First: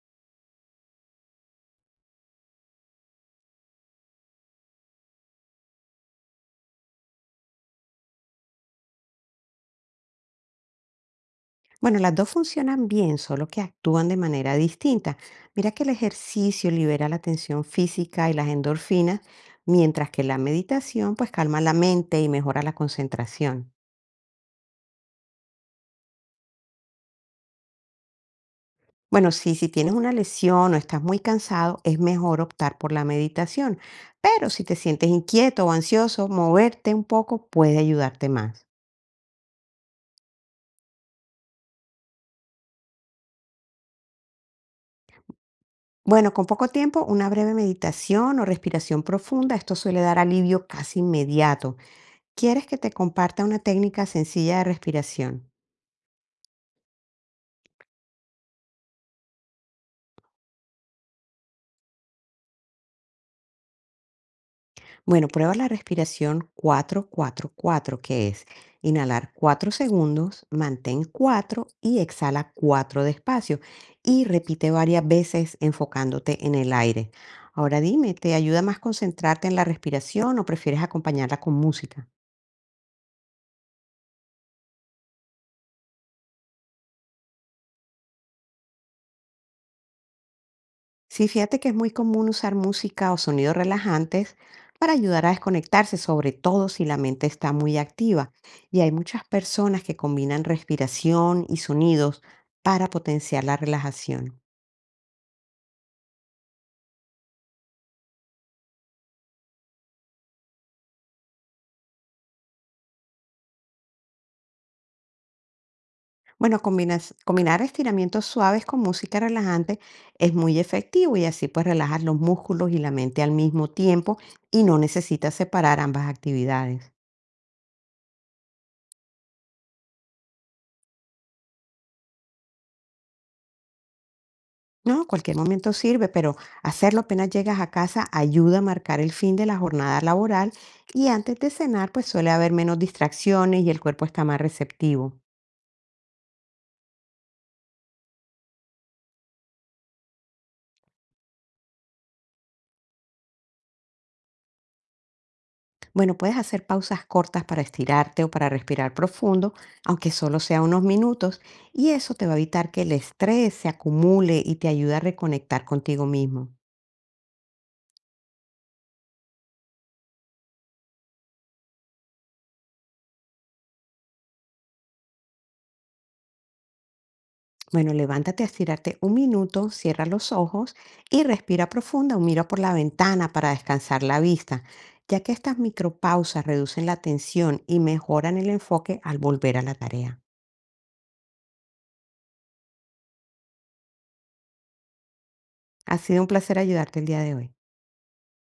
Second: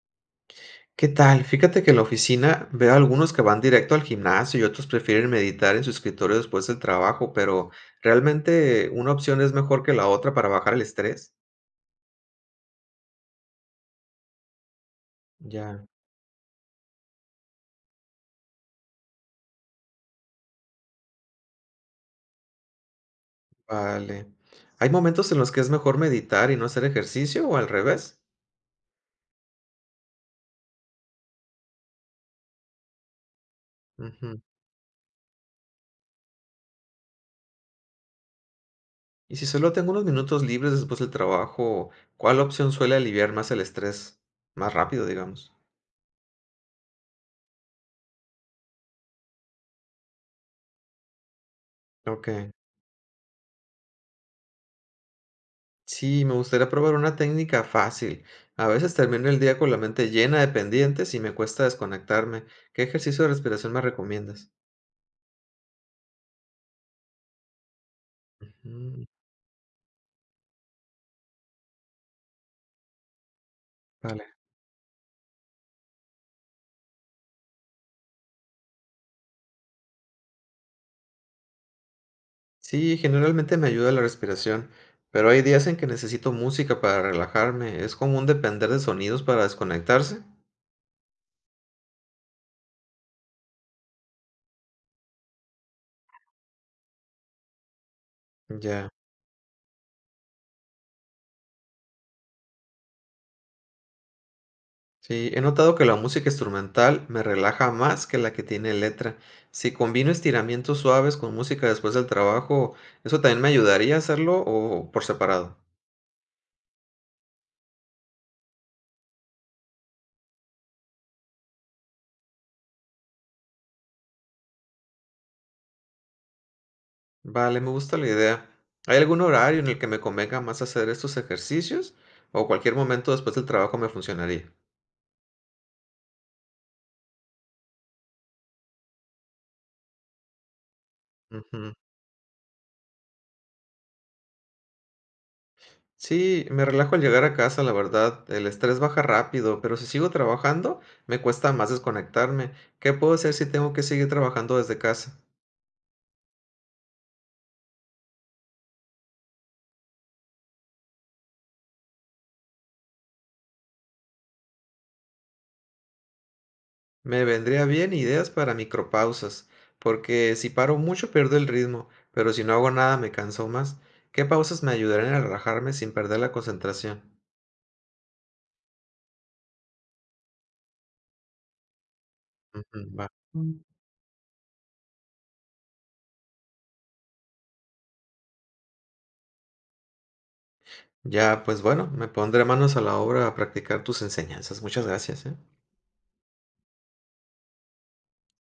¿Qué tal? Fíjate que en la oficina veo algunos que van directo al gimnasio y otros prefieren meditar en su escritorio después del trabajo, pero ¿realmente una opción es mejor que la otra para bajar el estrés? Bueno, las dos funcionan bien, solo que actúan de manera distinta. Mira que Ya, el ejercicio libera la tensión física y las endorfinas, mientras que la meditación pues calma la mente y mejora la concentración. vale. ¿Hay momentos en los que es mejor meditar y no hacer ejercicio o al revés? Bueno, sí, si tienes una lesión o estás muy cansado, es mejor optar por la meditación, Ujú. pero si te sientes inquieto o ansioso, moverte un poco puede ayudarte más. Y si solo tengo unos minutos libres después del trabajo, ¿cuál opción suele aliviar más el estrés? Más rápido, digamos. Bueno, con poco tiempo, una breve meditación o respiración profunda, esto suele dar alivio casi inmediato. Ok. ¿Quieres que te comparta una técnica sencilla de respiración? Sí, me gustaría probar una técnica fácil. A veces termino el día con la mente llena de pendientes y me cuesta desconectarme. ¿Qué ejercicio de respiración me recomiendas? Bueno, prueba la respiración 4-4-4 que es Ujú, inhalar 4 segundos, mantén 4 y exhala 4 despacio. Y vale. repite varias veces enfocándote en el aire. Ahora dime, ¿te ayuda más concentrarte en la respiración o prefieres acompañarla con música? Sí, generalmente me ayuda la respiración, pero hay días en que necesito música para relajarme. ¿Es común depender de sonidos para desconectarse? Sí, fíjate que es muy común usar música o sonidos relajantes para ayudar a desconectarse, sobre todo si la mente está muy activa. Y Ya. hay muchas personas que combinan respiración y sonidos para potenciar la relajación. Sí, he notado que la música instrumental me relaja más que la que tiene letra. Si combino estiramientos suaves con música después del trabajo, ¿eso también me ayudaría a hacerlo o por separado? Bueno, combinar estiramientos suaves con música relajante es muy efectivo y así pues relajas los músculos y la mente al mismo tiempo y no necesitas separar ambas actividades. Vale, me gusta la idea. ¿Hay algún horario en el que me convenga más hacer estos ejercicios? ¿O cualquier momento después del trabajo me funcionaría? No, cualquier momento sirve, pero hacerlo apenas llegas a casa ayuda a marcar el fin de la jornada laboral y antes de Ujú. cenar pues suele haber menos distracciones y el cuerpo está más receptivo. Sí, me relajo al llegar a casa, la verdad. El estrés baja rápido, pero si sigo trabajando, me cuesta más desconectarme. ¿Qué puedo hacer si tengo que seguir trabajando desde casa? Bueno, puedes hacer pausas cortas para estirarte o para respirar profundo, aunque solo sea unos minutos, y eso te va a evitar que el estrés se acumule y te ayuda a reconectar contigo mismo. Me vendría bien ideas para micropausas, porque si paro mucho pierdo el ritmo, pero si no hago nada me canso más. ¿Qué pausas me ayudarán a relajarme sin perder la concentración? Bueno, levántate a estirarte un minuto, cierra los ojos y respira profunda o mira por la Ujú, va. ventana para descansar la vista, ya que estas micropausas reducen la tensión y mejoran el enfoque al volver a la tarea. Ya, pues bueno, me pondré manos a la obra a practicar tus enseñanzas. Muchas gracias, ¿eh? Ha sido un placer ayudarte el día de hoy.